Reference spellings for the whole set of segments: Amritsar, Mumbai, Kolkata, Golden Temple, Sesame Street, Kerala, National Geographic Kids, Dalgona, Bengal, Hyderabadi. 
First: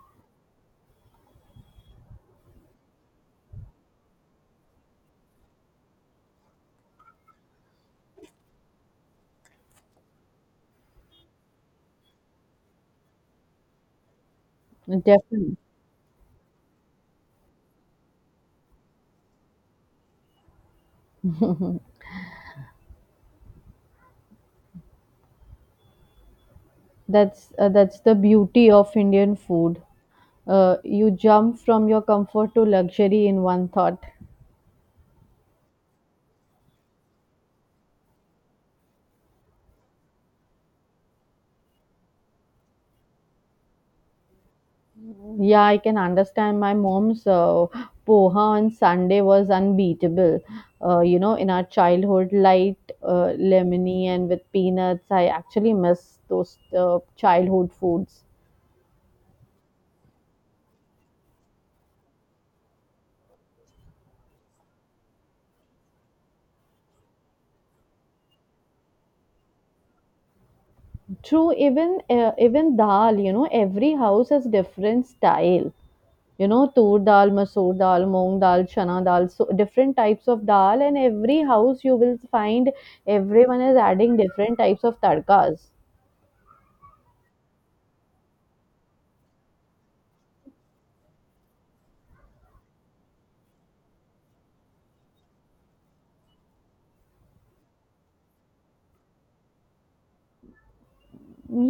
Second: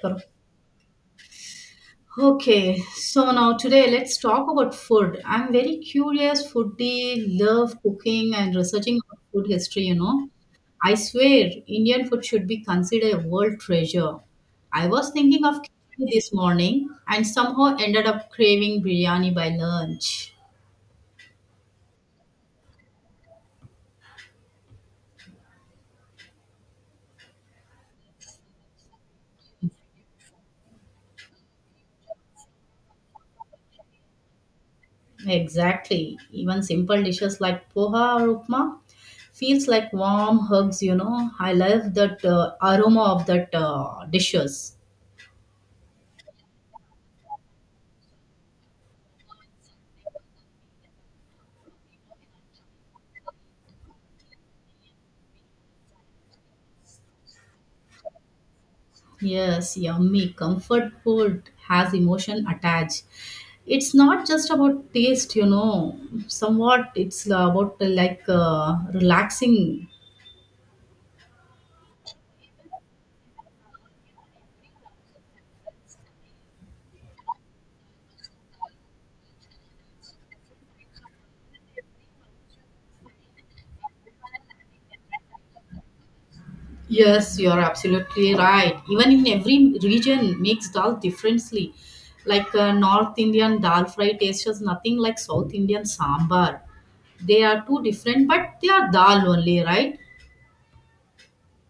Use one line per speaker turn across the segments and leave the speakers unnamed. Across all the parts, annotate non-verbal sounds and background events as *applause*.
करो Okay, so now today let's talk about food. I'm very curious, foodie, love cooking and researching about food history. I swear, Indian food should be considered a world treasure. I was thinking of
Definitely.
khichdi this morning and somehow ended up craving biryani by lunch.
That's the beauty of Indian food. You jump from your comfort to luxury in one thought.
Exactly. Even simple dishes like poha or upma feels like warm hugs. I love that aroma of that dishes.
Yeah, I can understand. My mom's poha on Sunday was unbeatable. You know, in our childhood, light, lemony, and with peanuts. I actually miss those childhood foods.
Yes, yummy. Comfort food has emotion attached. It's not just about taste. Somewhat, it's about like relaxing.
True, even dal. You know, every house has different style. Tur dal, masoor dal, moong dal, chana dal, so different types of dal, and every house you will find everyone is adding different types of tadkas.
Yes, you're absolutely right. Even in every region, makes dal differently. Like North Indian dal fry tastes just nothing like South Indian sambar. They are two different, but they are dal only, right?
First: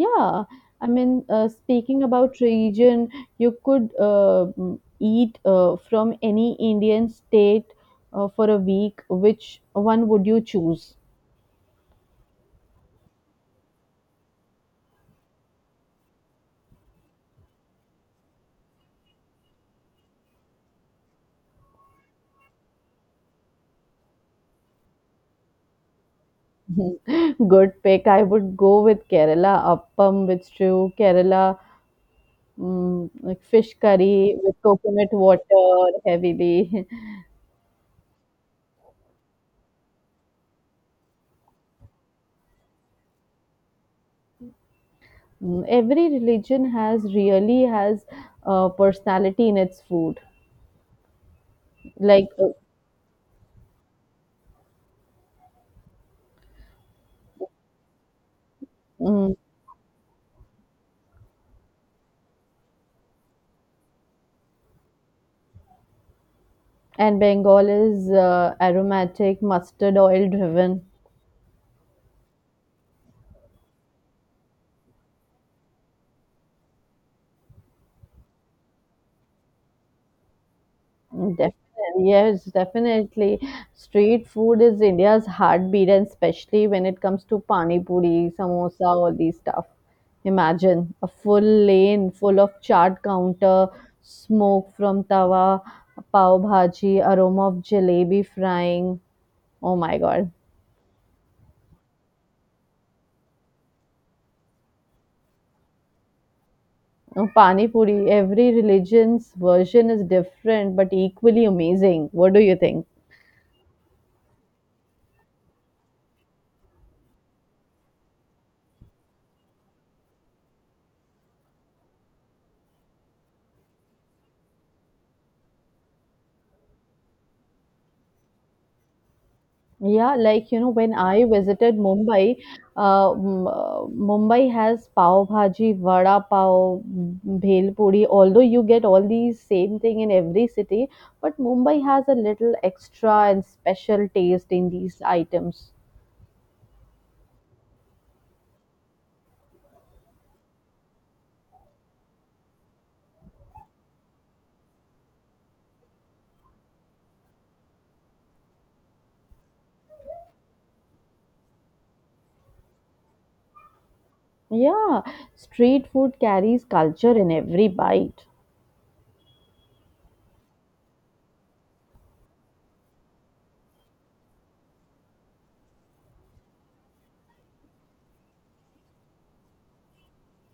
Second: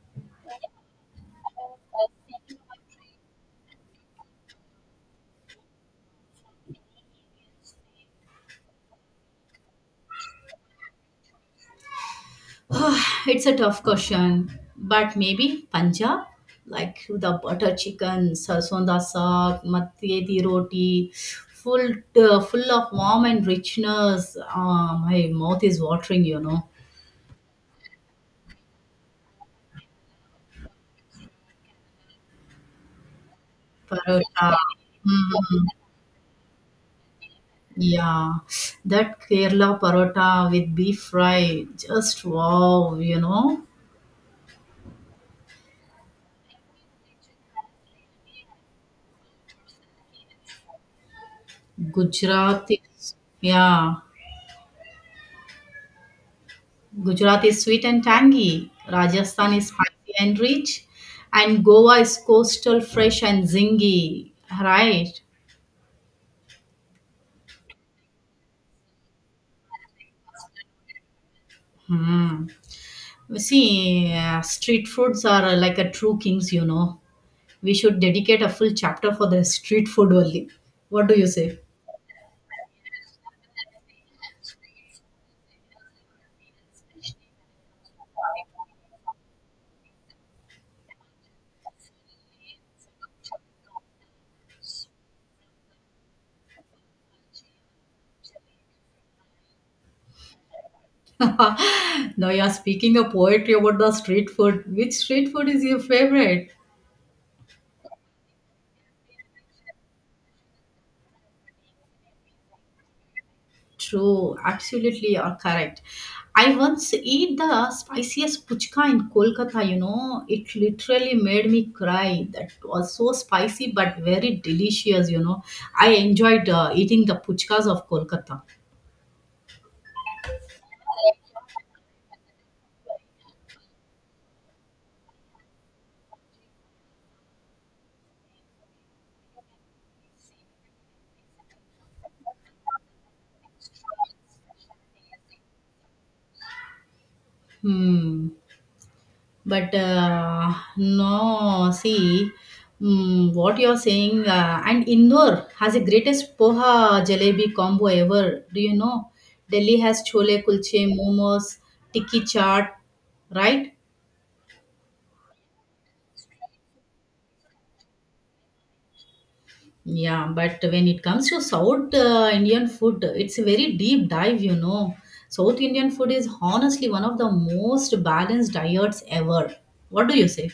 Yeah, I mean, speaking about region, you could eat from any Indian state for a week, which one would you choose?
It's a tough question, but maybe Punjab, like the butter chicken, sarson da saag, matye di roti, full full of warm and richness. Ah, my mouth is watering.
*laughs* Good pick. I would go with Kerala appam with stew. Kerala. Mm, like fish curry
Parota.
with coconut
Mm,
water heavily. *laughs*
yeah, that Kerala parota with beef fry, just wow.
Mm, every religion has really has a personality in its food. Like,
Gujarati, yeah. Gujarat is sweet and tangy,
mm,
Rajasthan is spicy and rich, and Goa is coastal, fresh, and zingy. Right.
and Bengal is aromatic, mustard oil driven.
You see, street foods are like a true kings. We should dedicate a full chapter for the street food only. What do you say?
Definitely, yes, definitely. Street food is India's heartbeat, and especially when it comes to pani puri, samosa, all these stuff. Imagine a full lane full of chaat counter, smoke from tawa, pav bhaji, aroma of jalebi frying. Oh my god.
*laughs* Now you are speaking a poetry about the street food. Which street food is your favorite?
Oh, pani puri, every religion's version is different but equally amazing. What do you think?
True, absolutely, you're correct. I once ate the spiciest puchka in Kolkata, it literally made me cry. That was so spicy but very delicious. I enjoyed eating the puchkas of Kolkata.
Yeah, like, when I visited Mumbai, Mumbai has pav bhaji, vada pav, bhel puri. Although you get all these same thing in every city, but Mumbai has a little extra and special taste in these items.
Hmm. But no, see, what you're saying, and Indore has the greatest poha jalebi combo ever. Do you know? Delhi has chole kulche, momos, tikki chaat, right?
Yeah, street food carries culture in every bite.
Yeah, but when it comes to South Indian food, it's a very deep dive. South Indian food is honestly one of the most balanced diets ever. What do you say?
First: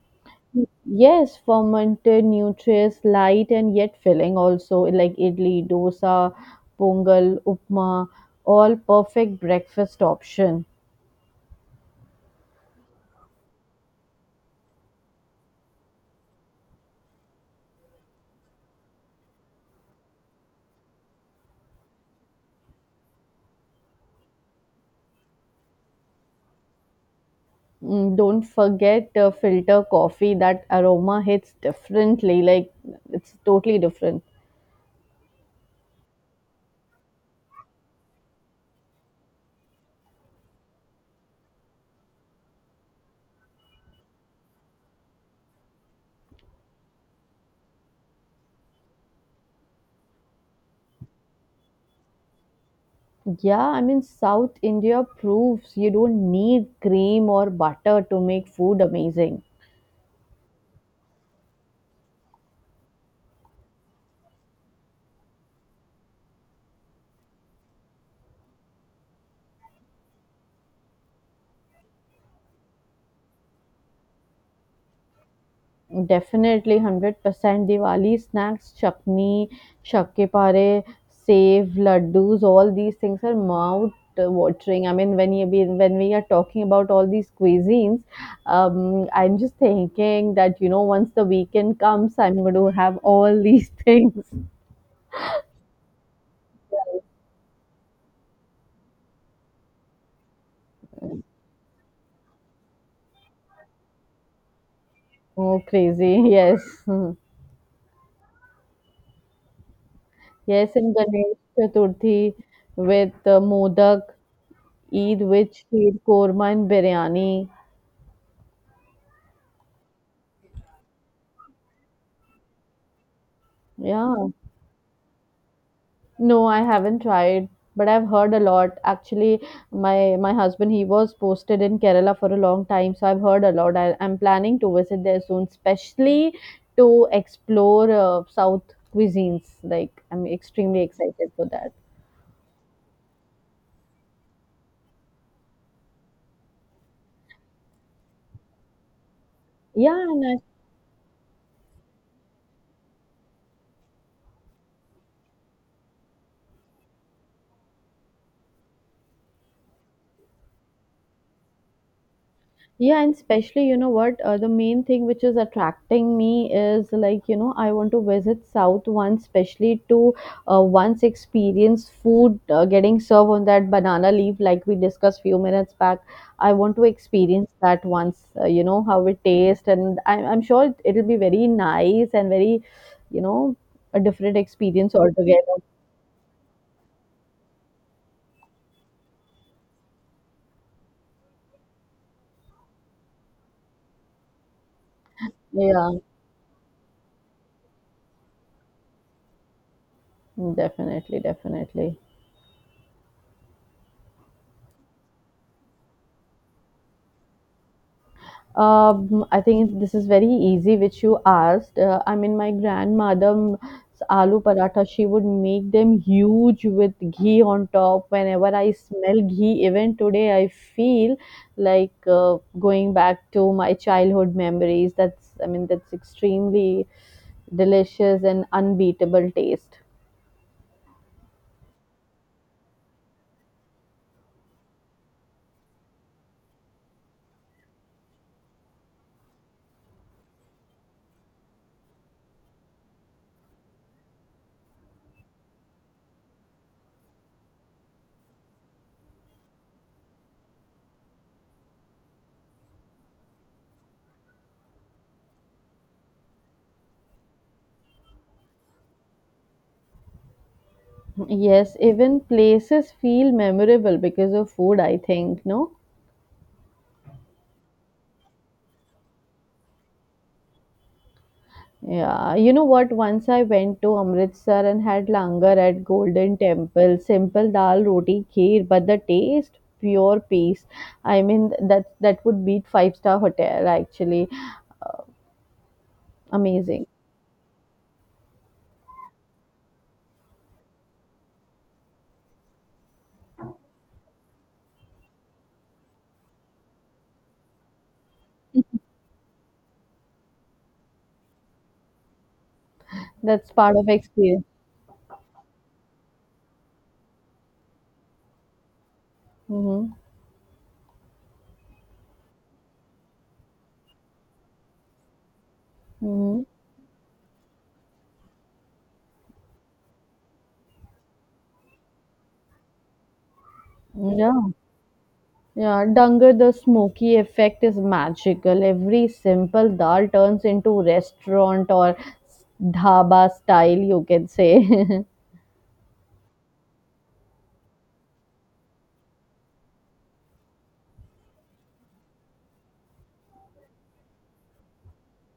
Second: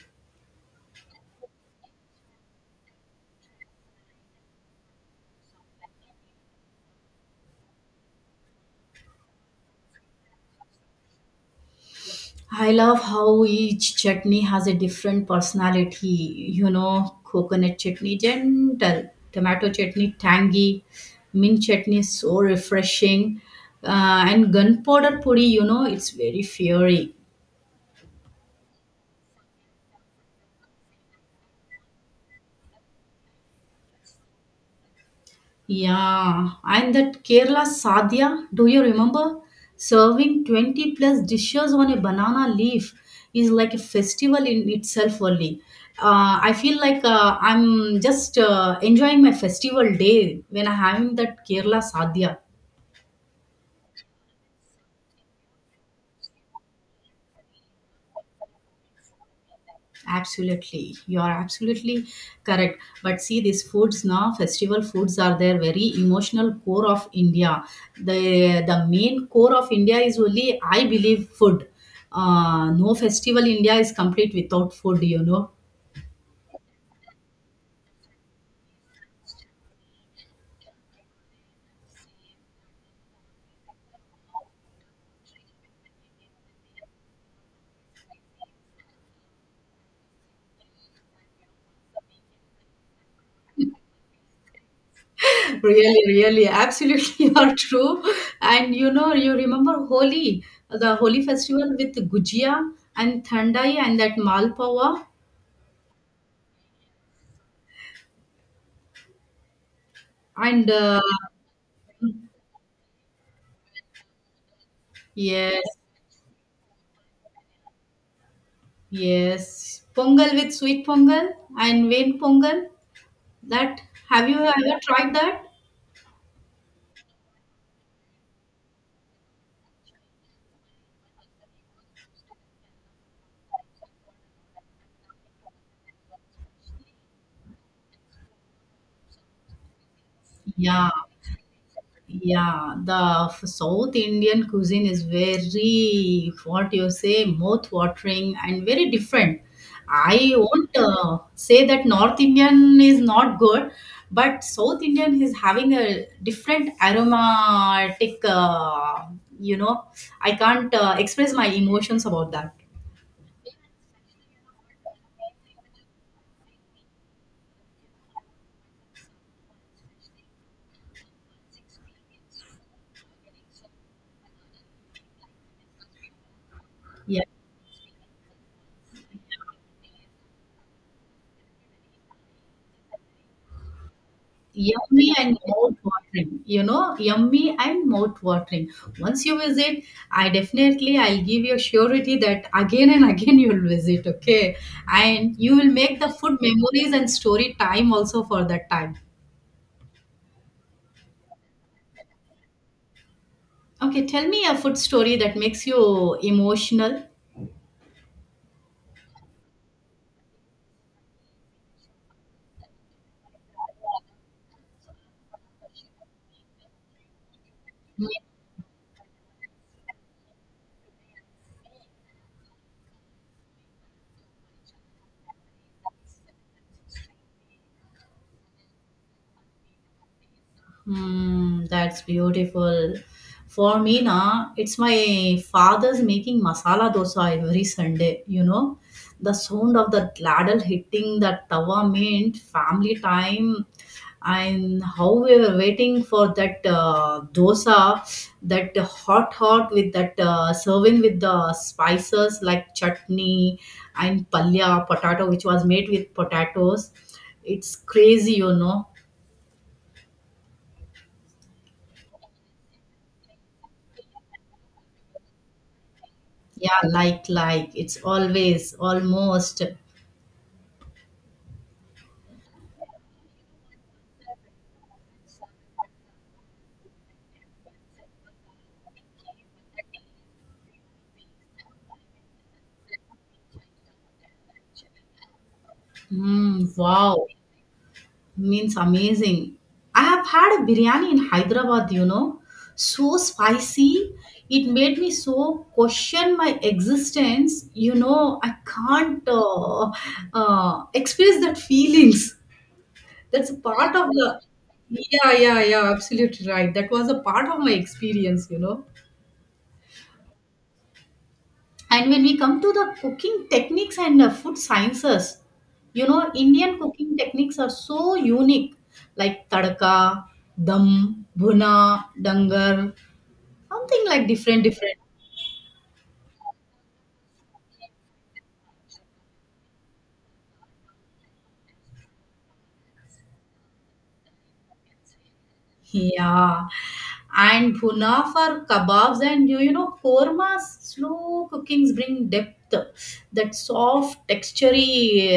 Yes, fermented, nutritious, light, and yet filling. Also, like idli, dosa, pongal, upma, all perfect breakfast option.
I love how each chutney has a different personality. Coconut chutney, gentle, tomato chutney, tangy, mint chutney, so refreshing, and gunpowder puri, it's very fiery.
Mm, don't forget filter coffee. That aroma hits differently. Like it's totally different.
Yeah, and that Kerala sadhya, do you remember? Serving 20 plus dishes on a banana leaf is like a festival in itself only. I feel like I'm just enjoying my festival day when I'm having that Kerala sadhya.
Yeah, I mean South India proves you don't need cream or butter to make food amazing.
Absolutely, you are absolutely correct. But see, these foods now, festival foods are their very emotional core of India. The main core of India is only, I believe, food. No festival India is complete without food.
Definitely, 100% Diwali snacks, chutney, shakke pare, sev, laddus, all these things are mouth watering. I mean, when we are talking about all these cuisines, I'm just thinking that once the weekend comes, I'm going to have all *laughs* these things.
*laughs* Really, really, absolutely, *laughs* you are true. And you remember Holi, the Holi festival with gujia and thandai and that malpawa
Oh, crazy! Yes. Hmm.
and
Yes, and Ganesh Chaturthi with modak, Eid with
yes,
sheer korma and biryani.
yes, pongal with sweet pongal and vein pongal. That, have
Yeah.
you ever tried that?
No, I haven't tried, but I've heard a lot. Actually, my husband he was posted in Kerala for a long time, so I've heard a lot. I'm planning to visit there soon, especially to explore South cuisines. Like I'm extremely
Yeah,
excited for that.
yeah. The South Indian cuisine is very, what you say, mouth-watering and very different.
Yeah, and
I
I.
won't say that North Indian is not good, but South Indian is having a different aromatic. You know, I can't express my emotions about that.
Yeah, and especially, you know what, the main thing which is attracting me is like, I want to visit South once, especially to once experience food getting served on that banana leaf, like we discussed few minutes back. I want to
Yeah.
experience that once, how it tastes. And I'm sure it'll be very nice and very, you know, a different experience
Yummy and
altogether.
mouth watering, yummy and mouth watering. Once you visit, I'll give you a surety that again and *laughs* again you'll visit, okay? And you will
Yeah,
make the food memories and story time also for that time.
definitely, definitely.
Okay, tell me a food story that makes you emotional.
I think this is very easy, which you asked. I mean, my grandmother's aloo paratha, she would make them huge with ghee on top. Whenever I smell ghee, even today, I feel like going back to my childhood memories. That's, I mean, that's extremely delicious and unbeatable taste.
Mm, that's beautiful. For me, na, it's my father's making masala dosa every Sunday. The sound of the ladle hitting the tawa meant family time, and how we were waiting for that dosa, that hot hot with that serving with the spices like chutney and palya potato, which was made with potatoes. It's crazy.
Yes, even places feel memorable because of food, I think, no?
Yeah, like. It's always, almost.
Yeah, you know what? Once I went to Amritsar and had langar at Golden Temple, simple dal roti kheer, but the taste pure peace. I mean that would beat five-star hotel actually.
Mm,
Amazing.
wow. Means amazing. I have had a biryani in Hyderabad. So spicy. It made me so question my existence. I can't express that feelings.
That's
That's a
part of
part of the.
experience.
Yeah, yeah, yeah. Absolutely right. That was a part of my experience.
Mm-hmm.
And when we come to the cooking techniques and the food sciences,
Mm-hmm.
Indian cooking techniques are so unique, like tadka, dum, bhuna, dangar, something like
Yeah.
different, different.
Yeah, Dangar, the smoky effect is magical. Every simple dal turns into restaurant or dhaba style, you can say. *laughs*
Yeah, and bhuna for kebabs and kormas, slow cookings bring depth, that soft, textury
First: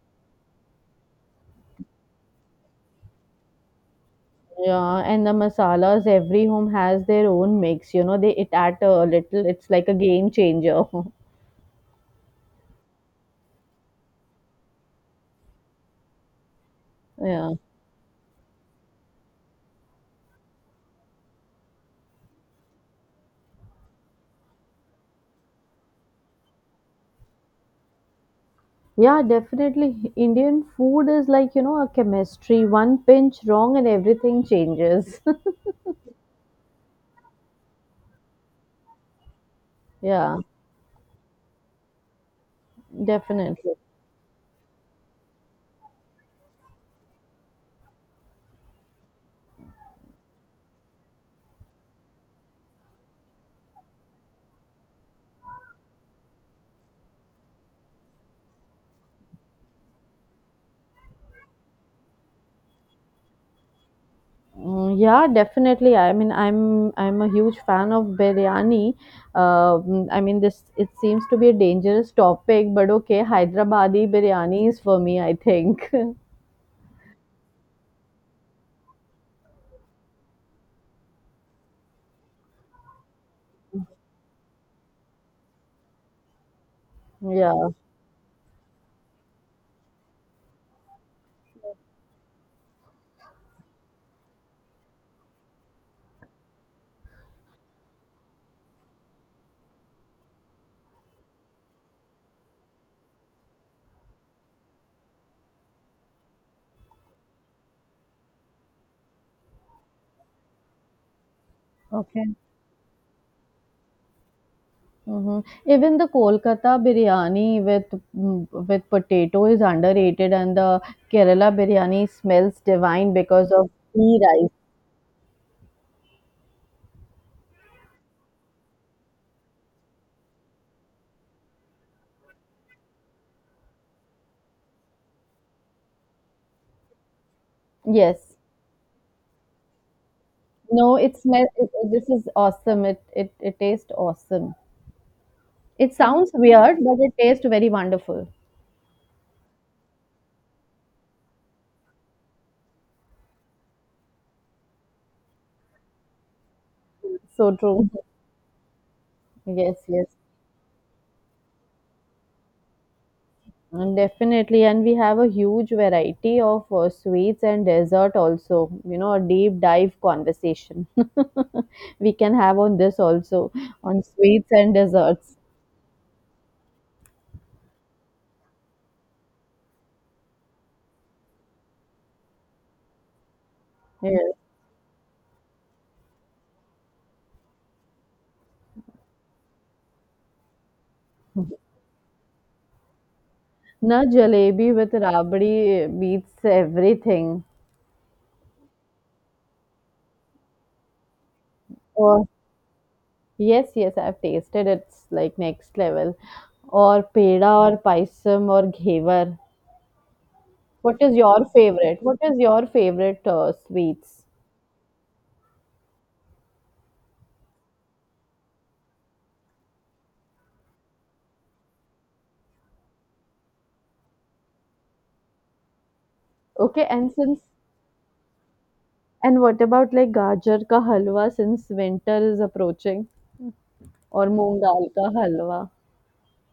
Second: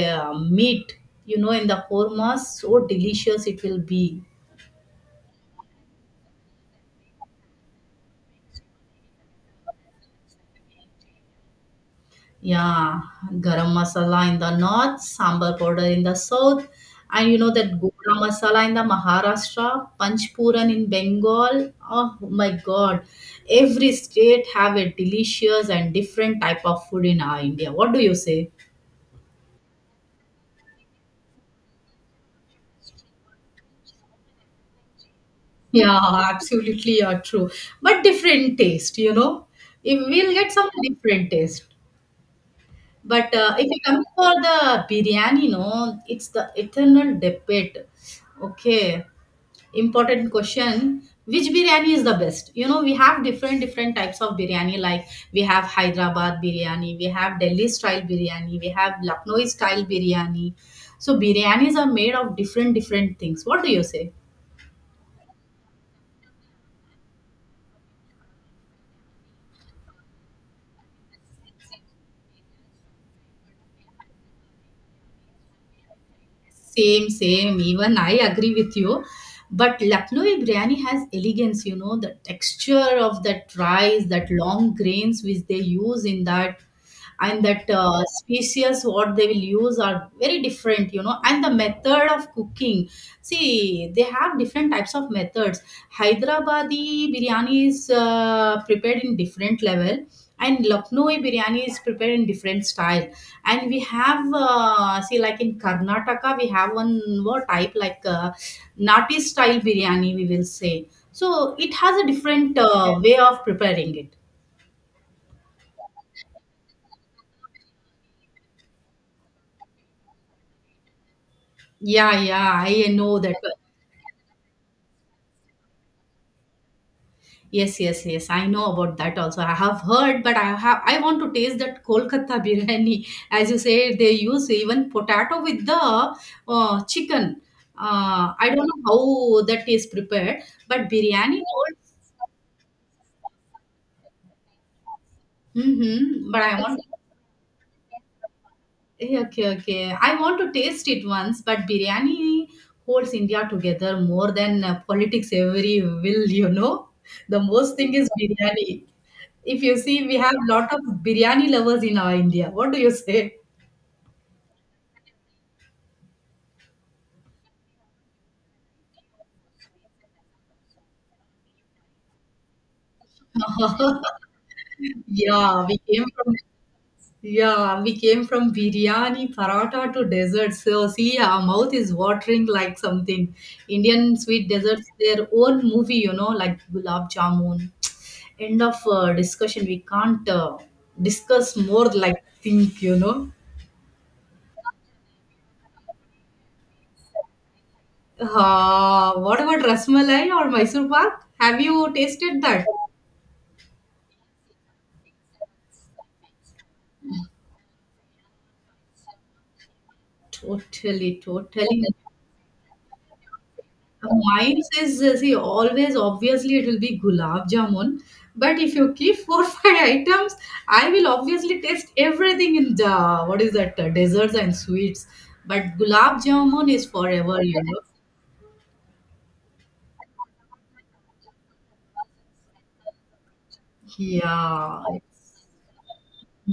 meat, in the kormas, so delicious it will be.
Yeah, and the masalas, every home has their own mix. You know, they it add a little. It's like a game changer. *laughs*
Yeah, garam masala in the north, sambar powder in the south, and
Yeah.
that gora masala in the Maharashtra, Panchpuran in Bengal. Oh my God, every state have a delicious and different type of food in our India. What do you say?
Yeah, definitely. Indian food is like, a chemistry. One pinch wrong and everything changes. *laughs*
Yeah, absolutely, yeah, true. But different taste. If we'll
Yeah,
get some different taste. But if
definitely.
you come for the biryani, no, it's the eternal debate. Okay, important question, which biryani is the best? We have different, different types of biryani. Like we have Hyderabad biryani, we have Delhi style biryani, we have Lucknow style biryani. So biryanis are made of different, different things. What do you say?
Mm, yeah, definitely. I mean, I'm a huge fan of biryani. I mean, this it seems to be a dangerous topic, but okay, Hyderabadi biryani is for me, I think. *laughs*
Same, same. Even I agree with you. But Lucknow biryani has elegance. The texture of that rice, that long grains which they use in that, and that
Yeah.
species what they will use are very different. And the method of cooking, see, they have different types of methods. Hyderabadi biryani is prepared in different level, and Lucknowi biryani is prepared in different style. And we have see, like in Karnataka we have one more type, like nati style biryani we will say. So it has a
Okay.
different way of preparing it.
Mhm. Even the Kolkata biryani with potato is underrated, and the Kerala biryani
Yeah,
smells
yeah, I
divine
know that.
because of ghee rice.
Yes, yes, yes. I know about that also. I have heard, but I want to taste that Kolkata *laughs* biryani. As you say, they use even potato with the chicken. Uh,
Yes.
I don't know how that is prepared, but
No, it
biryani.
smells. This is awesome. It tastes awesome. It
Mm-hmm,
sounds
but I want.
weird, but it tastes very wonderful.
Okay, okay. I want to taste it once, but biryani holds India together more than politics every will. The
So
most
true.
thing is biryani. If you
Yes,
see,
yes.
we have lot of biryani lovers in our India. What do you say?
Mm, definitely, and we have a huge variety of sweets and dessert also. You know, a deep dive conversation *laughs* we can have on this also on sweets and desserts.
Yeah, we came from biryani, paratha to dessert. So see, our mouth is watering like something. Indian
Yeah.
sweet desserts, their own movie, like gulab jamun. End of discussion. We can't discuss more like think.
Na jalebi with rabdi beats everything.
What about rasmalai or Mysore pak? Have you
Or
tasted that?
yes, yes, I've tasted it's like next level. Or peda or paisam or ghevar. What is
Totally,
your
totally.
favorite? What is your favorite sweets?
Mine is see always obviously it will be gulab jamun, but if you keep four *laughs* five items, I will obviously taste everything in the what is that desserts and sweets. But gulab jamun is
Okay, and
forever,
since
you know.
And what about like gajar ka halwa since winter is approaching or moong dal
Yeah,
ka halwa?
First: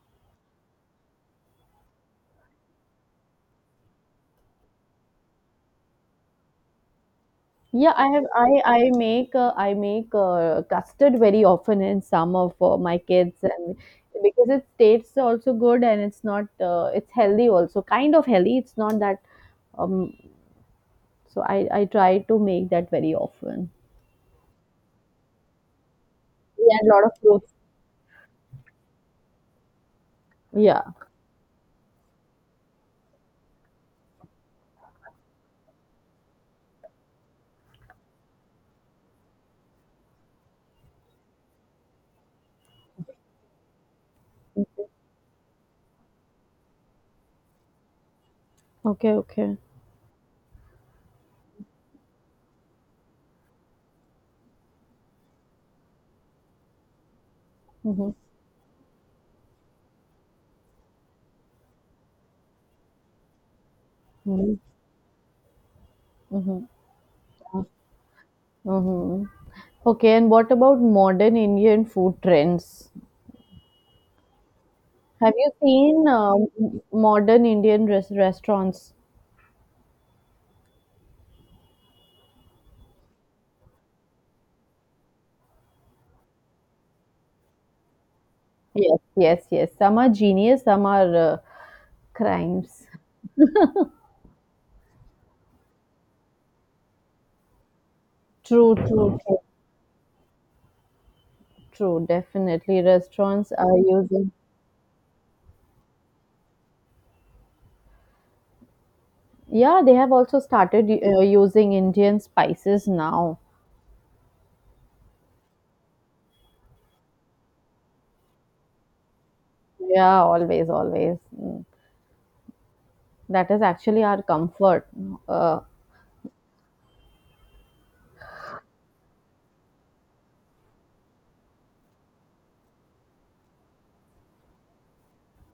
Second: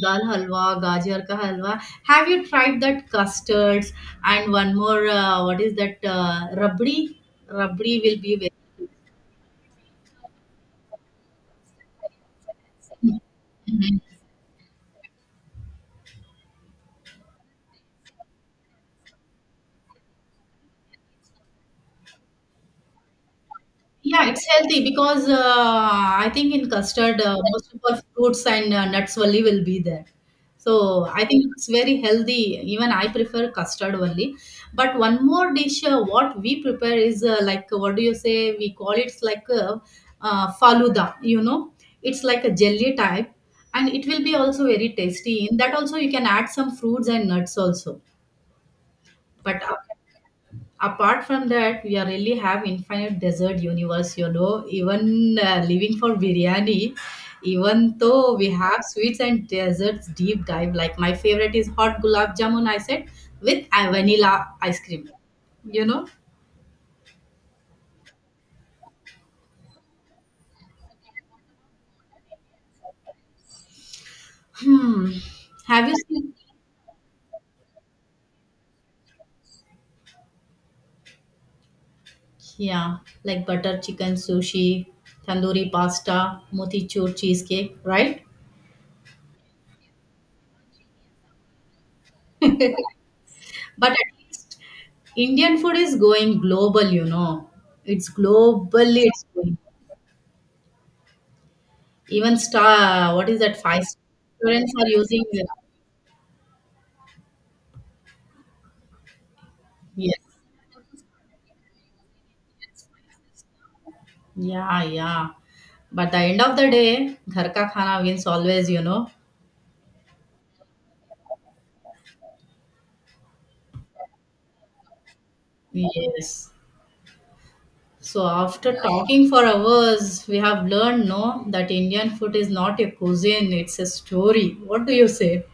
dal halwa, gajar ka halwa. Have you tried that custards and one more? What is that rabdi?
Yeah,
Rabdi
I
will
have
be very.
I make I make custard very often in summer for my kids, and because it tastes also good, and it's not it's healthy also, kind of healthy, it's not that, um so I try to make that very often.
Yeah, it's healthy because I think in
Yeah, a lot of
custard
fruits.
most of our fruits and nuts only will be there.
Yeah.
So I think it's very healthy. Even I prefer custard only. But one more dish, what we prepare is like what do you say? We call it like faluda. It's like a jelly type, and it will be also very tasty. In that also you can add some fruits and nuts also.
Okay. Okay.
But apart from that we are really have infinite desert universe, even living for biryani, even
Mm-hmm.
though we have sweets and desserts deep dive, like my favorite is hot gulab jamun I said with vanilla
Mm-hmm.
ice cream you know
Mm-hmm. Mm-hmm. Okay, and what about modern Indian food trends?
hmm,
Have you
have you
seen
seen?
um, modern Indian restaurants?
Yeah, like butter chicken sushi, tandoori pasta, motichur cheesecake, right?
Yes, yes, yes. Some are genius, some are crimes.
But at least Indian food is going global. It's
True, true,
globally, it's
true,
going.
true.
Even
Definitely,
star, what is
restaurants
that?
are
Five
using.
students are using.
Yeah, they have
Yes.
also started using Indian spices now.
Yeah, yeah. But the end of the day, ghar ka khana wins always.
Yeah, always, always. Mm. That is actually our comfort. Uh,
Yes. So after talking for hours, we have learned no that Indian food is not a cuisine, it's a story. What do you say?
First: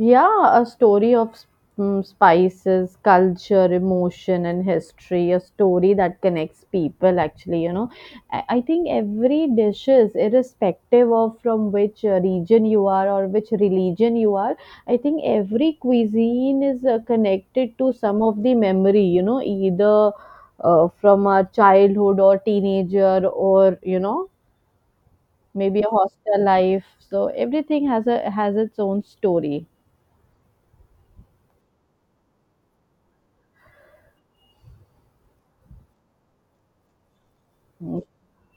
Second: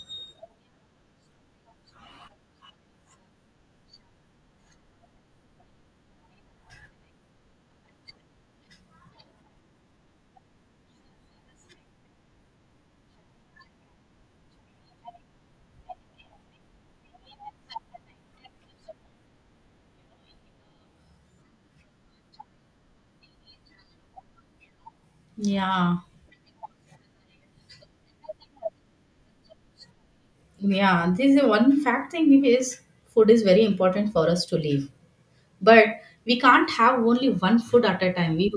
Yeah, a story of spices, culture, emotion, and history. A story that connects people, actually. I think every dishes, irrespective of from which region you are or which religion you are, I think every cuisine is connected to some of the memory, either from our childhood or teenager or, maybe a
Yeah.
hostel life. So everything has its own story.
Yeah. This is one fact thing is food is very important for us to live. But we can't have only one food at a time. we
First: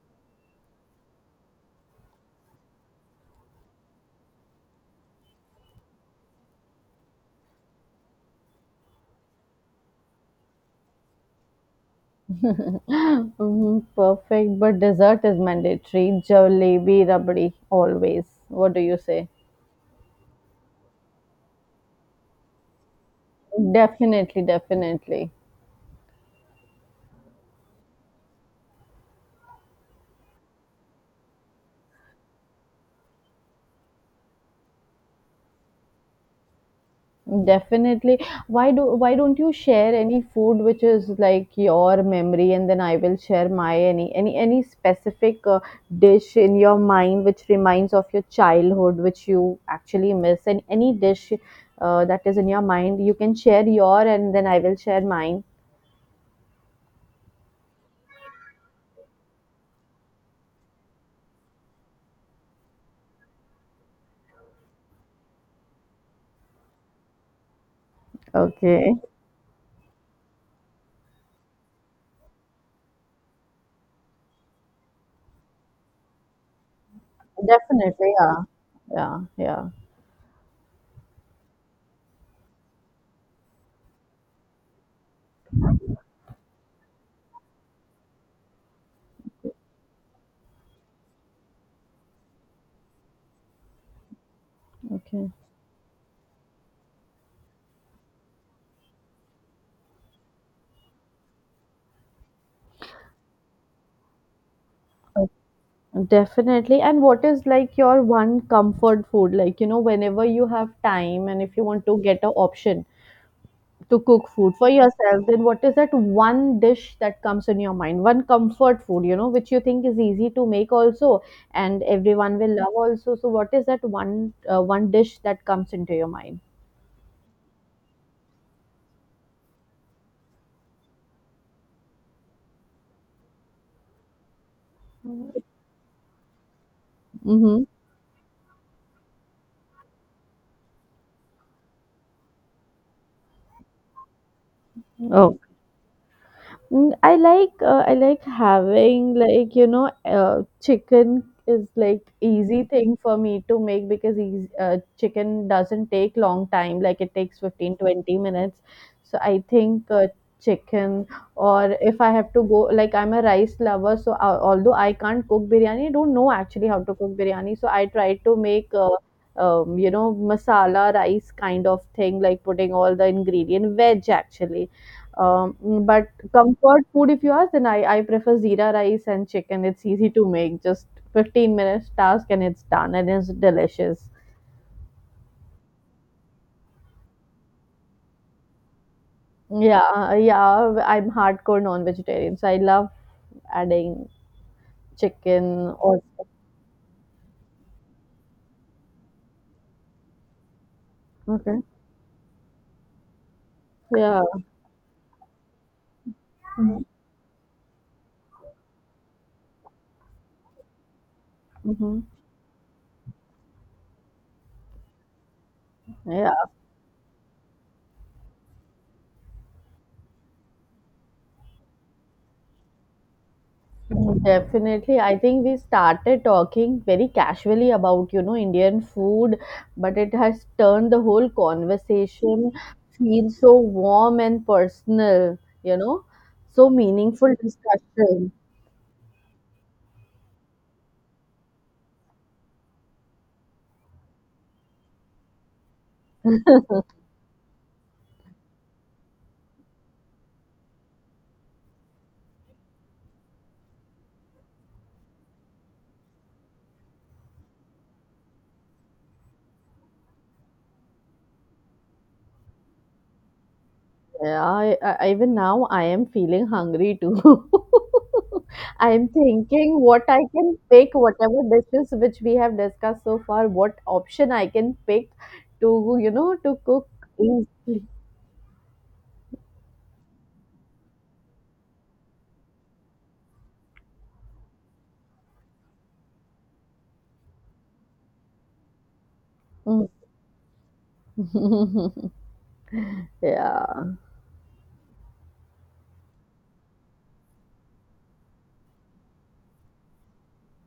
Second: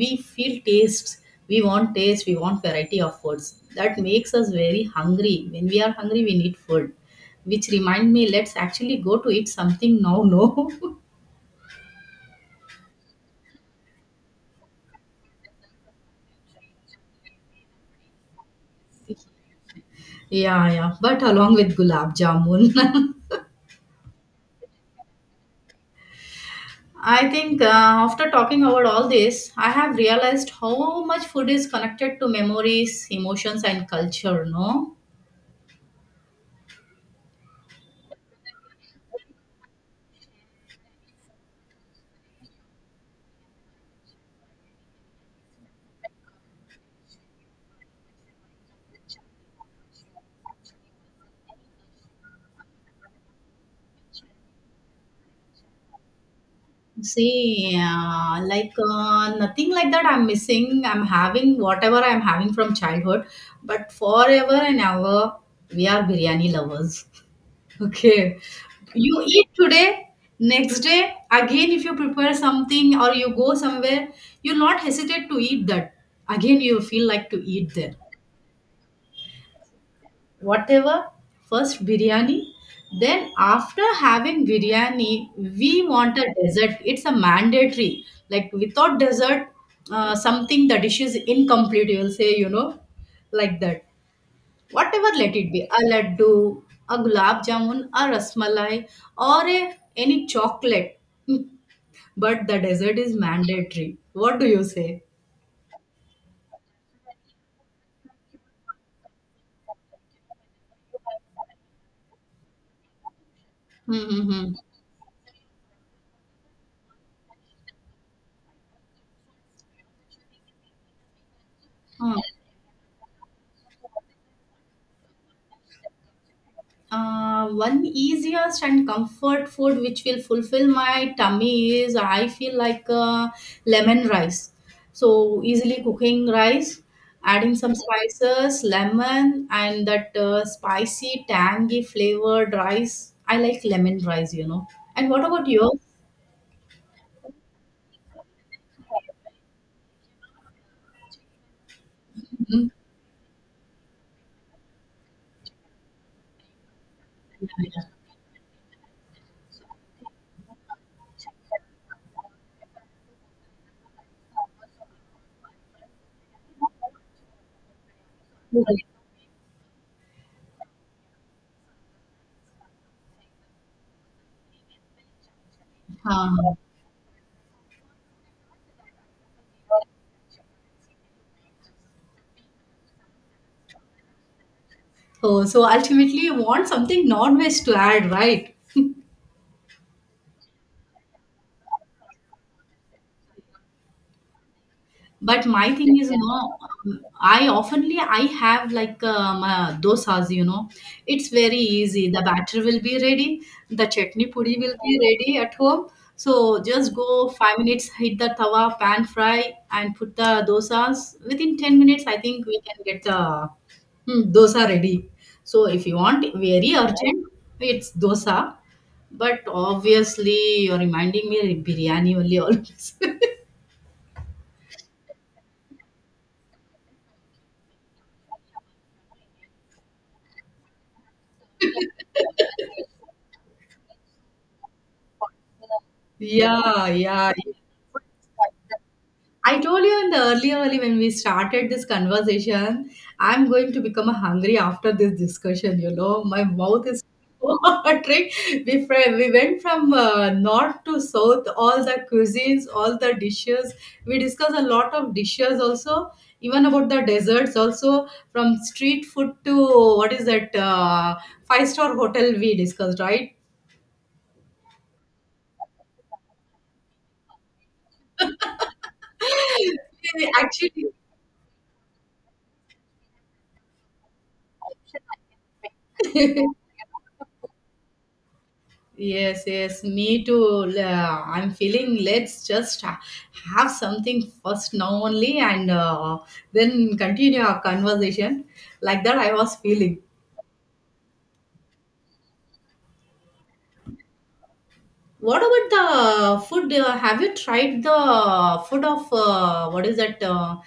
we feel tastes, we want taste, we want variety of foods that makes us very hungry. When we are hungry we need food, which remind me, let's actually go to eat something now, no?
*laughs* Mhm. Perfect, but dessert is mandatory. Jalebi, rabdi, always. What do you say?
*laughs* Yeah, yeah, but along with gulab jamun. *laughs*
Definitely, definitely,
I think after talking about all this, I have realized how much food is connected to memories, emotions, and culture. No,
definitely. Why don't you share any food which is like your memory, and then I will share my any specific dish in your mind which reminds of your childhood, which you actually miss, and any dish that is in your mind, you can share your, and then I will share mine.
see, like nothing like that I'm missing. I'm having whatever I'm having from childhood, but forever and ever, we are biryani lovers. *laughs* Okay.
Okay.
You eat today, next day, again, if you prepare something or you go somewhere, you'll not hesitate to eat that. Again, you feel like to eat there
Definitely, yeah. Yeah, yeah.
whatever. First biryani, then after having biryani we want a dessert, it's a mandatory. Like without dessert, something, the dish is incomplete, you will say, like that. Whatever,
Okay.
let it be a laddu, a gulab jamun, a rasmalai, or any chocolate. *laughs* But the dessert is mandatory, what do you say?
Oh. Definitely. And what is like your one comfort food? Like, whenever you have time and if you want to get a option to cook
Mm-hmm.
food for yourself, then what is that one dish that comes in your mind? One comfort food, which you think is easy to make also and everyone will love also. So what is that one dish that comes into your mind?
One easiest and comfort food which will fulfill my tummy is, I feel like, lemon rice. So easily cooking rice, adding
Mm-hmm.
some spices, lemon, and that spicy, tangy flavored rice. I like lemon rice, you know. And what about yours?
Mm, I like having like chicken is like easy thing for me to make because eas chicken doesn't take long time like it takes fifteen
*laughs*
twenty minutes so I think chicken, or if I have to go, like I'm a rice lover, so although I can't cook biryani, I don't know actually how to cook biryani, so I try to make masala rice kind of thing, like putting all the ingredient veg actually, um, but.
Uh,
Comfort food, if you ask, then I prefer zira rice and chicken. It's easy to make, just 15 minutes task and it's done and it's delicious.
oh, so ultimately, you want something non-veg to add, right?
Yeah, yeah, I'm hardcore non vegetarian, so I love adding
But
chicken
my thing
or.
is, you know, I oftenly I have like dosas, you know, it's very
Okay,
easy. The batter will be ready, the
yeah,
chutney puri will be ready at home, so
hmm,
just go 5 minutes, hit the tawa pan fry and put the dosas within 10
hmm,
minutes, I think we can get the, hmm, dosa ready. So if you want
yeah.
very urgent, it's dosa. But obviously you're reminding me biryani only always. *laughs*
Definitely. I think we started talking very casually about, Indian food, but it has turned the whole conversation feel so warm and personal, so
Yeah, yeah.
meaningful discussion.
I told you in the earlier early when we started this conversation, I'm going to become hungry after this discussion. You know, my mouth is *laughs* watering. We went from north to south, all the cuisines, all the dishes. We discussed a lot of dishes also, even about the desserts also, from street food to what is that, five-star hotel, we discussed, right?
Yeah, even now I am feeling hungry too. *laughs* I am thinking what
*laughs*
I
We
can pick,
actually.
whatever dishes which we have discussed so far, what option I can pick to cook easily.
Yes, yes, me too. I'm feeling, let's just have something first now only, and then continue our conversation. Like that, I was
Mm.
feeling.
*laughs* Yeah.
What about the food? Have you tried the food of, what is that? Uh,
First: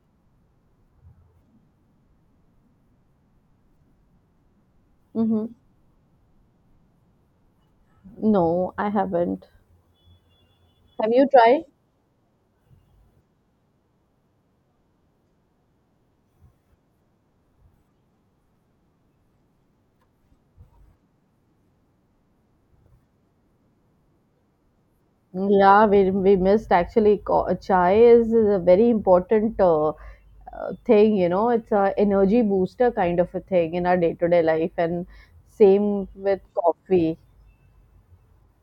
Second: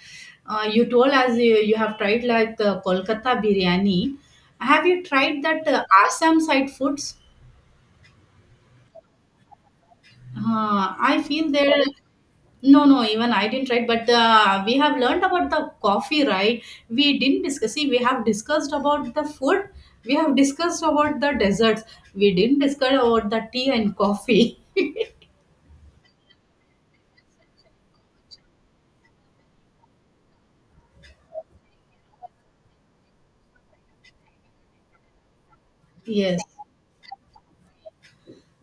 uh, You told us you have tried like the Kolkata biryani. Have you tried
Hmm.
that Assam side foods?
No, I haven't. Have
I
you
feel
tried?
there. No, no, even I didn't write, but we have learned about the coffee, right? We didn't discuss. See, we have discussed about the food, we have discussed about the desserts, we didn't discuss about the tea and coffee.
Yeah, we missed actually. Chai is a very important thing, it's a energy booster kind of a thing in our day to day life, and same with
*laughs* Yes.
coffee.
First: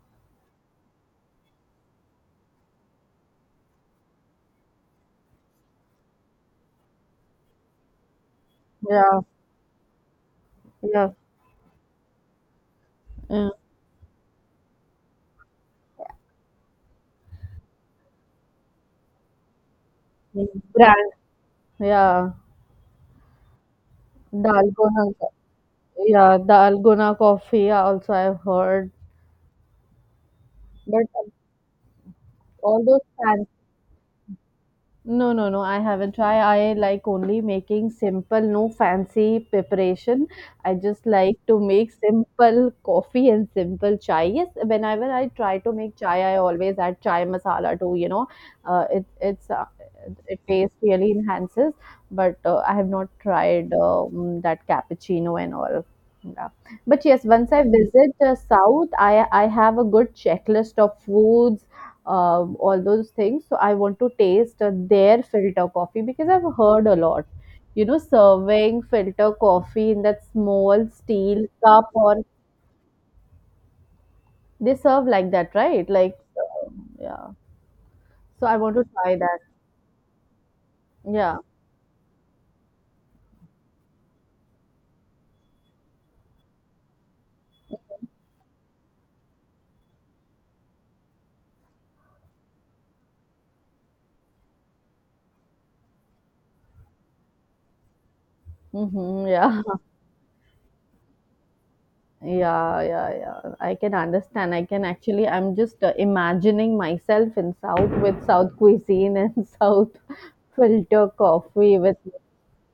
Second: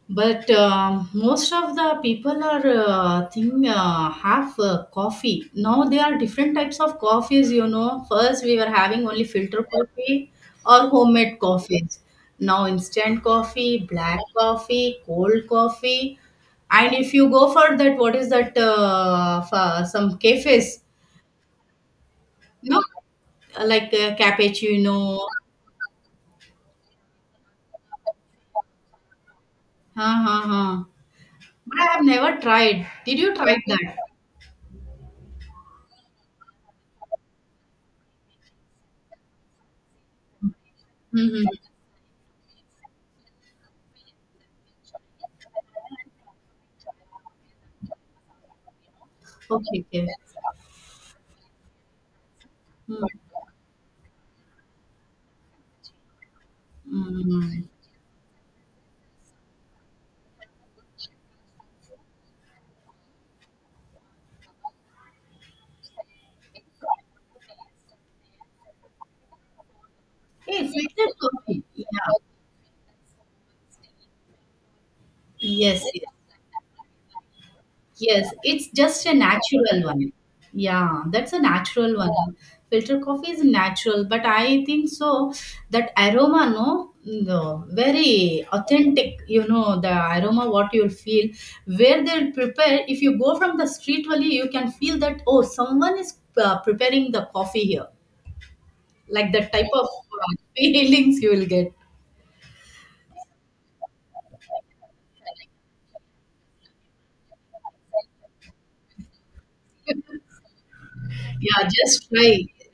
But most of the people are, think, have, coffee. Now there are different types of coffees. You know, first we were having
Yeah,
only filter coffee or
yeah,
homemade coffees. Now instant
yeah.
coffee, black coffee, cold coffee, and if you go for that, what is that? For some cafes,
Brand. Yeah,
you know, like,
Dalgona.
cappuccino.
Yeah, Dalgona coffee. Also, I've heard,
Huh, huh, huh.
but
But I have never
all
tried. Did you
those.
try that?
No, no, no. I haven't tried. I like only making simple, no fancy preparation. I just like to
Mm-hmm.
make simple coffee and simple chai. Yes, whenever I try to make chai, I always add chai masala too. You know, uh, it it's uh,
Okay, okay.
it taste really enhances. But I have
Hmm.
not tried that cappuccino and all. Yeah. But yes, once I
Mm.
visit South, I have a good checklist of foods all those things. So I want to taste their filter coffee because I've heard a lot. You know, serving filter coffee in that
Hey,
small
filtered
steel
coffee. Yeah.
cup, or they serve like that,
Yes,
right?
yes.
Like, yeah.
Yes,
So I
it's
want to
just a
try that.
natural one. Yeah, that's
Yeah.
a natural one. Filter coffee is natural, but I think so that aroma, no, no, very authentic, you know, the aroma what you'll feel where they'll prepare. If you go from the street only, you can feel that, oh, someone is, preparing the coffee here.
Mm-hmm,
Like that
yeah.
type of,
*laughs*
*laughs* feelings you will get.
Yeah, yeah, yeah, I can understand. I can actually, I'm just imagining myself in South with South cuisine and *laughs* South filter
Yeah,
coffee with
just try.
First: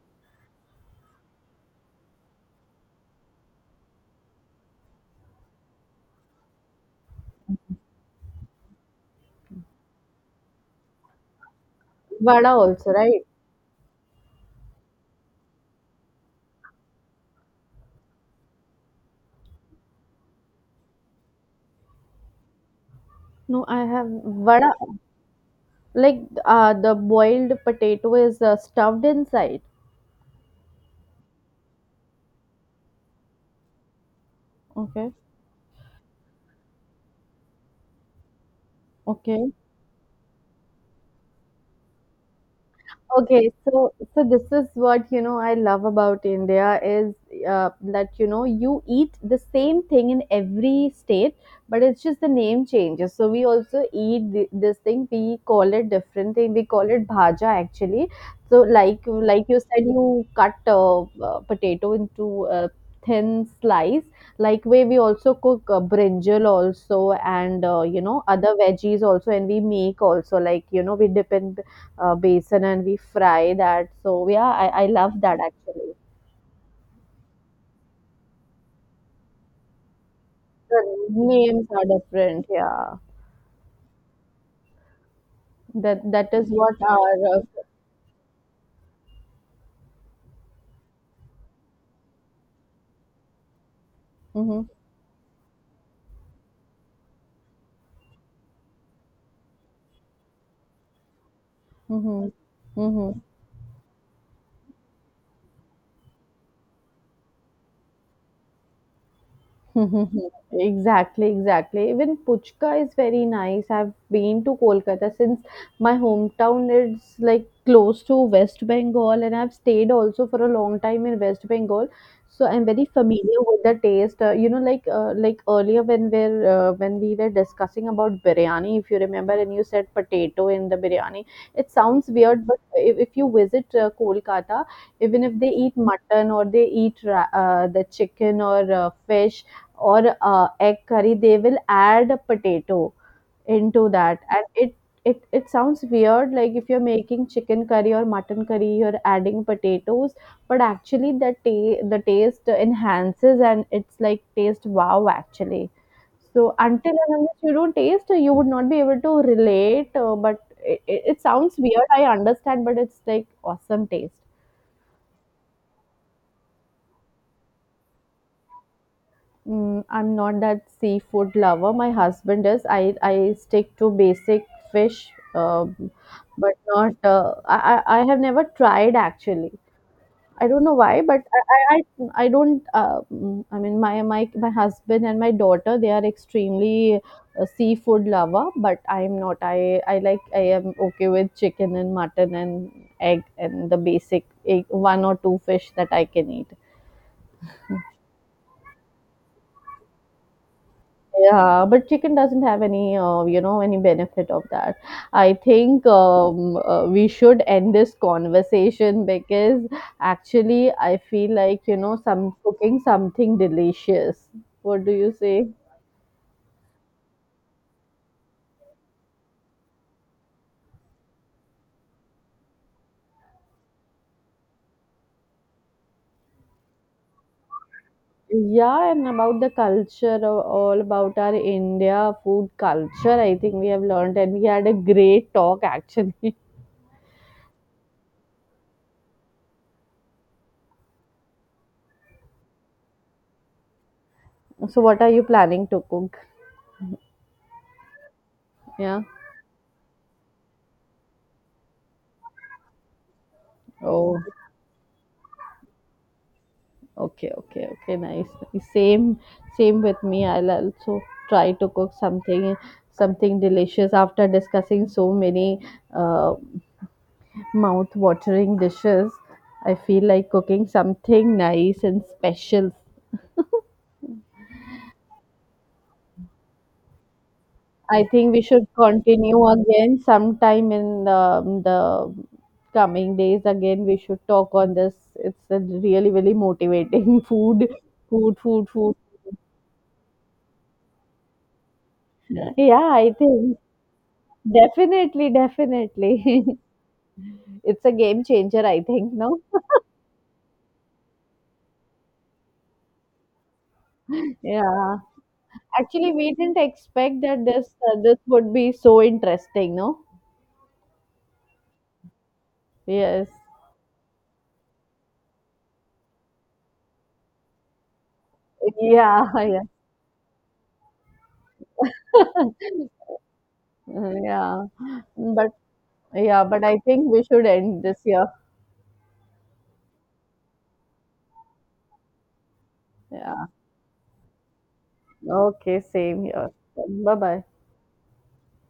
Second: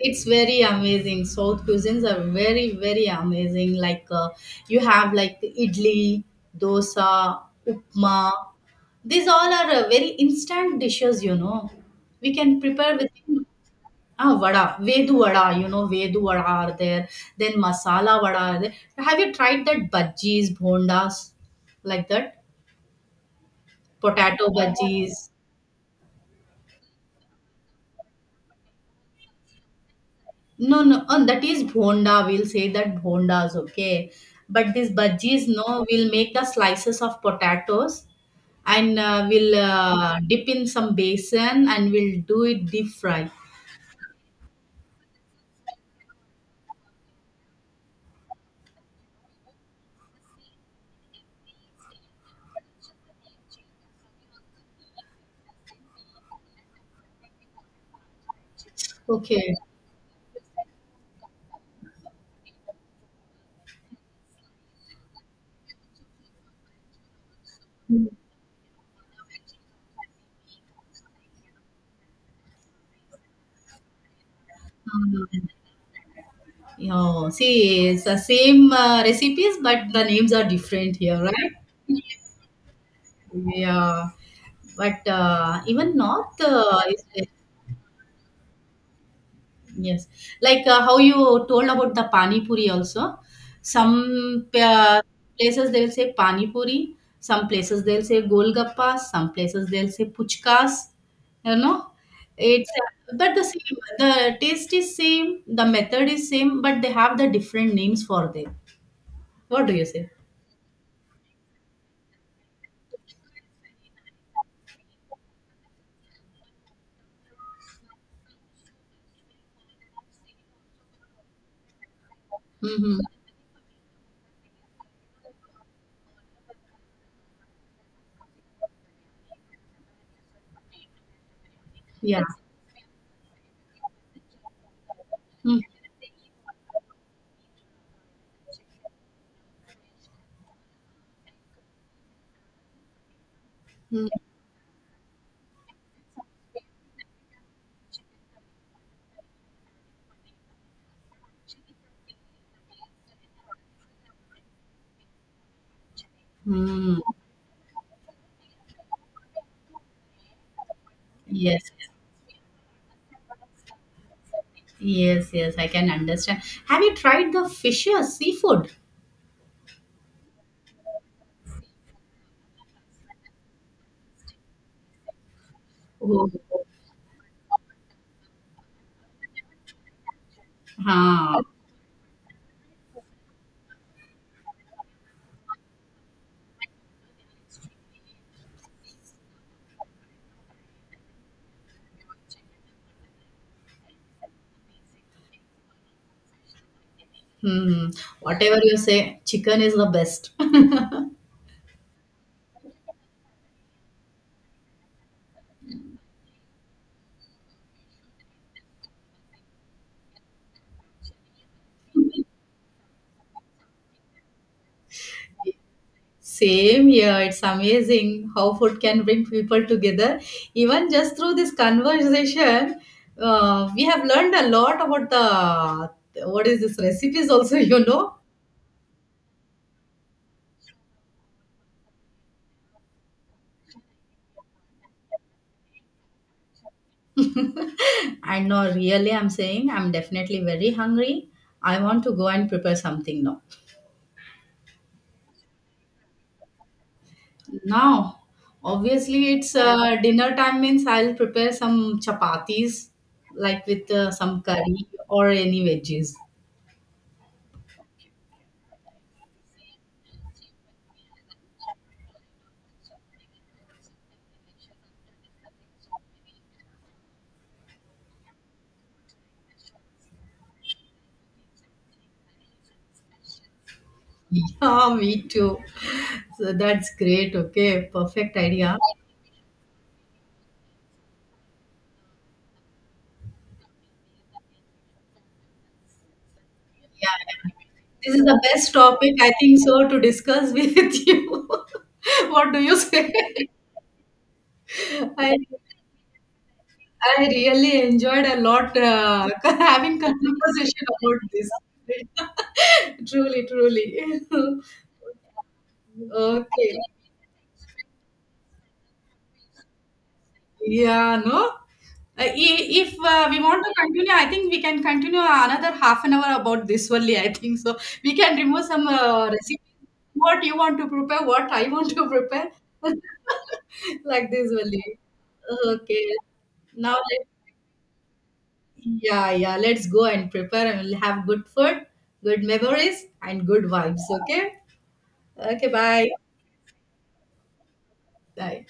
It's very amazing. South cuisines are very, very amazing. Like, you have like idli, dosa, upma. These all are, very instant dishes, you know. We
vada
can
also,
prepare
right?
within, ah, vada, vedu vada, you know, vedu vada are there. Then masala vada are there. Have you tried that bhajis, bhondas, like that?
No, I have
Potato
vada.
bhajis.
Like, the boiled potato is stuffed inside.
No, no, that is bhonda. We'll say that bhondas, okay. But these
Okay.
bhajis, no, we'll make the slices of potatoes and,
Okay.
we'll, dip in some basin and we'll do it deep fry.
Okay, so this is what I love about India is that you eat the same thing in every state, but it's just the name changes. So we also eat this thing. We call it different thing. We call it bhaja actually. So like
Okay.
you said, you cut potato into a thin slice. Like way we also cook brinjal also, and other veggies also, and we make also like we dip in basin and we fry that. So yeah, I love that actually.
Oh, see, it's the same recipes, but the names are
The
different here, right?
names are different. Yeah,
Yeah. But even
that that
North,
is what
is.
our.
Yes. Like, how you told about the pani puri also. Some,
Mm-hmm,
places they'll say pani puri, some places they'll say golgappas, some places they'll say puchkas. You know,
mm-hmm,
it's,
mm-hmm.
but the same. The taste is same, the method is same, but they have the different names for them. What do you say?
*laughs* Exactly, exactly. Even Puchka is very nice. I've been to Kolkata since my hometown is like close to West Bengal, and I've stayed also for a long time in West Bengal. So I'm very
Mm-hmm.
familiar with the taste. Like earlier when we're when we were discussing about biryani, if you remember, and you said potato in the biryani. It sounds
Yeah.
weird, but if you visit Kolkata, even if they
Mm-hmm.
eat mutton or they eat the chicken or fish or egg curry, they will add potato into that, and it sounds weird, like if you're making chicken curry or mutton curry you're adding potatoes, but actually the the taste enhances and it's like taste wow actually. So until
Mm-hmm.
and unless you don't taste you would not be able to relate, but it sounds
Yes.
weird, I understand, but it's like awesome taste.
Yes. Yes. I can understand. Have you tried the fishes, seafood?
Mm, I'm not that seafood lover. My husband is. I stick to basic fish,
Oh.
but not. I have never tried actually. I don't know why, but
Huh.
I, I don't. I mean, my husband and my daughter, they are extremely seafood lover, but I'm not. I am okay with chicken and mutton and egg and the basic egg, one or two fish that I can eat.
Hmm. Whatever you say, chicken is the best.
Yeah, but chicken doesn't have any, any benefit of that. I think we should end this conversation because actually I feel like, you know, some cooking something delicious. What do you say?
*laughs* Same here. It's amazing how food can bring people together. Even just through this conversation, we have learned a lot about the what is this recipes also, *laughs* you know.
Yeah, and about the culture, all about our India food culture, I think we have learned and we had a great talk actually. *laughs*
I know. Really, I'm saying I'm definitely very hungry. I want to go and prepare something now.
So what are you planning to cook?
Now,
Yeah.
obviously, it's dinner time means I'll prepare some chapatis, like with
Oh.
some curry or any veggies. *laughs*
Okay, okay, okay, nice. Nice. Same, same with me. I'll also try to cook something, something delicious. After discussing so many uh, mouth-watering dishes, I feel like cooking something nice and special.
Yeah, me too. So that's great. Okay,
I think
perfect
we should
idea.
continue again sometime in the coming days. Again, we should talk on this. It's a really, really
Yeah,
motivating *laughs*
yeah.
food,
This is
food,
the
food,
best
food.
topic I think so to discuss with *laughs* you. What do you
Yeah,
say?
I think.
*laughs*
Definitely,
I
definitely. *laughs*
I really
It's a game
enjoyed a
changer,
lot,
I think, no?
*laughs* having conversation about this. *laughs* Truly, truly. *laughs*
Yeah. Actually, we didn't
Okay.
expect that this would be so interesting, no?
Yeah, no? If,
Yes.
we want to continue, I think we can continue another 30 minutes about this only. I think so. We can remove some,
Yeah, *laughs*
recipes.
yeah.
What you want to prepare, what I want to prepare, *laughs*
*laughs*
like this
Yeah.
only.
But
Okay.
yeah, but I
Now,
think
let,
we should end this year.
yeah, yeah. Let's go and prepare, and we'll have good food, good memories, and
Yeah.
good vibes. Okay. Okay.
Okay,
Bye.
same here. Bye-bye.
Bye.